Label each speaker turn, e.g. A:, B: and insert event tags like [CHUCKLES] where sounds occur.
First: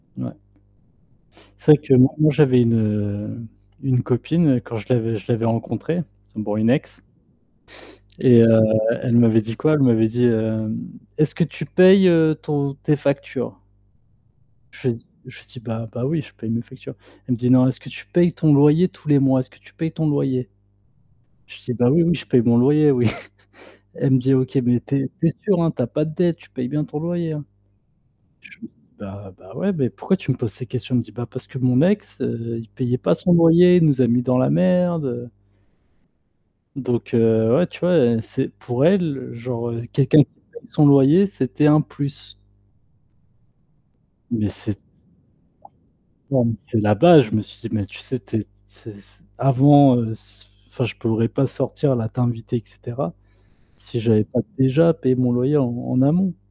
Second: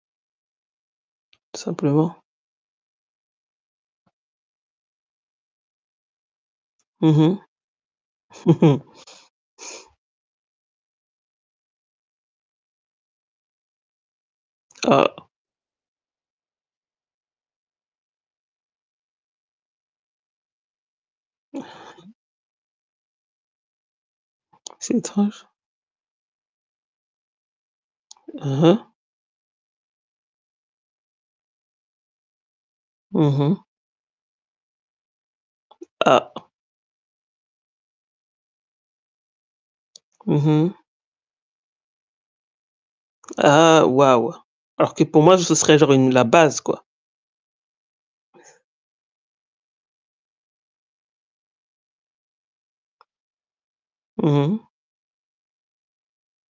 A: Ouais.
B: Tout
A: C'est vrai que m
B: simplement.
A: moi j'avais une, heu, une copine quand je l'avais je l'avais rencontrée, c'est bon une ex
B: Mmh
A: et heu,
B: mh. [LAUGHS]
A: elle m'avait dit quoi? Elle m'avait dit hem: «Est-ce que tu payes, heu, ton tes factures?» Je lui ai dit
B: Ah.
A: je lui dis: «Bah bah oui je paye mes factures». Elle me dit: «Non, est-ce que tu payes ton loyer tous les mois? Est-ce que tu payes ton loyer?» je lui dis: «Bah oui, oui, je paye mon loyer oui», [CHUCKLES] elle me dit: «OK mais tu
B: C'est
A: es tu es
B: étrange.
A: sûr hein tu as pas de dettes, tu payes bien ton loyer hein?» Je
B: Hein
A: lui dis:
B: hein.
A: «Bah, bah ouais, mais pourquoi tu me poses ces questions?» elle me dit: «Bah parce que mon ex, heu, il payait pas son
B: Mmh mh.
A: loyer, il nous a mis dans la merde, heu»
B: Ah.
A: Donc heu, ouais tu vois heu, c'est pour elle, genre, heu, quelqu'un qui
B: Mmh
A: paye
B: mh.
A: son loyer c'était un plus.
B: Ah, waouh!
A: Mais c'est t
B: Alors que pour moi, ce serait genre une la
A: non mais
B: base
A: c'est
B: quoi.
A: la base, je me suis dit, mais tu sais, t
B: [UNINTELLIGIBLE]
A: c'est c avant heu c enfin je pourrais pas sortir, là t'inviter et cetera si j'avais pas
B: Mmh mh.
A: déjà payé mon loyer en en amont.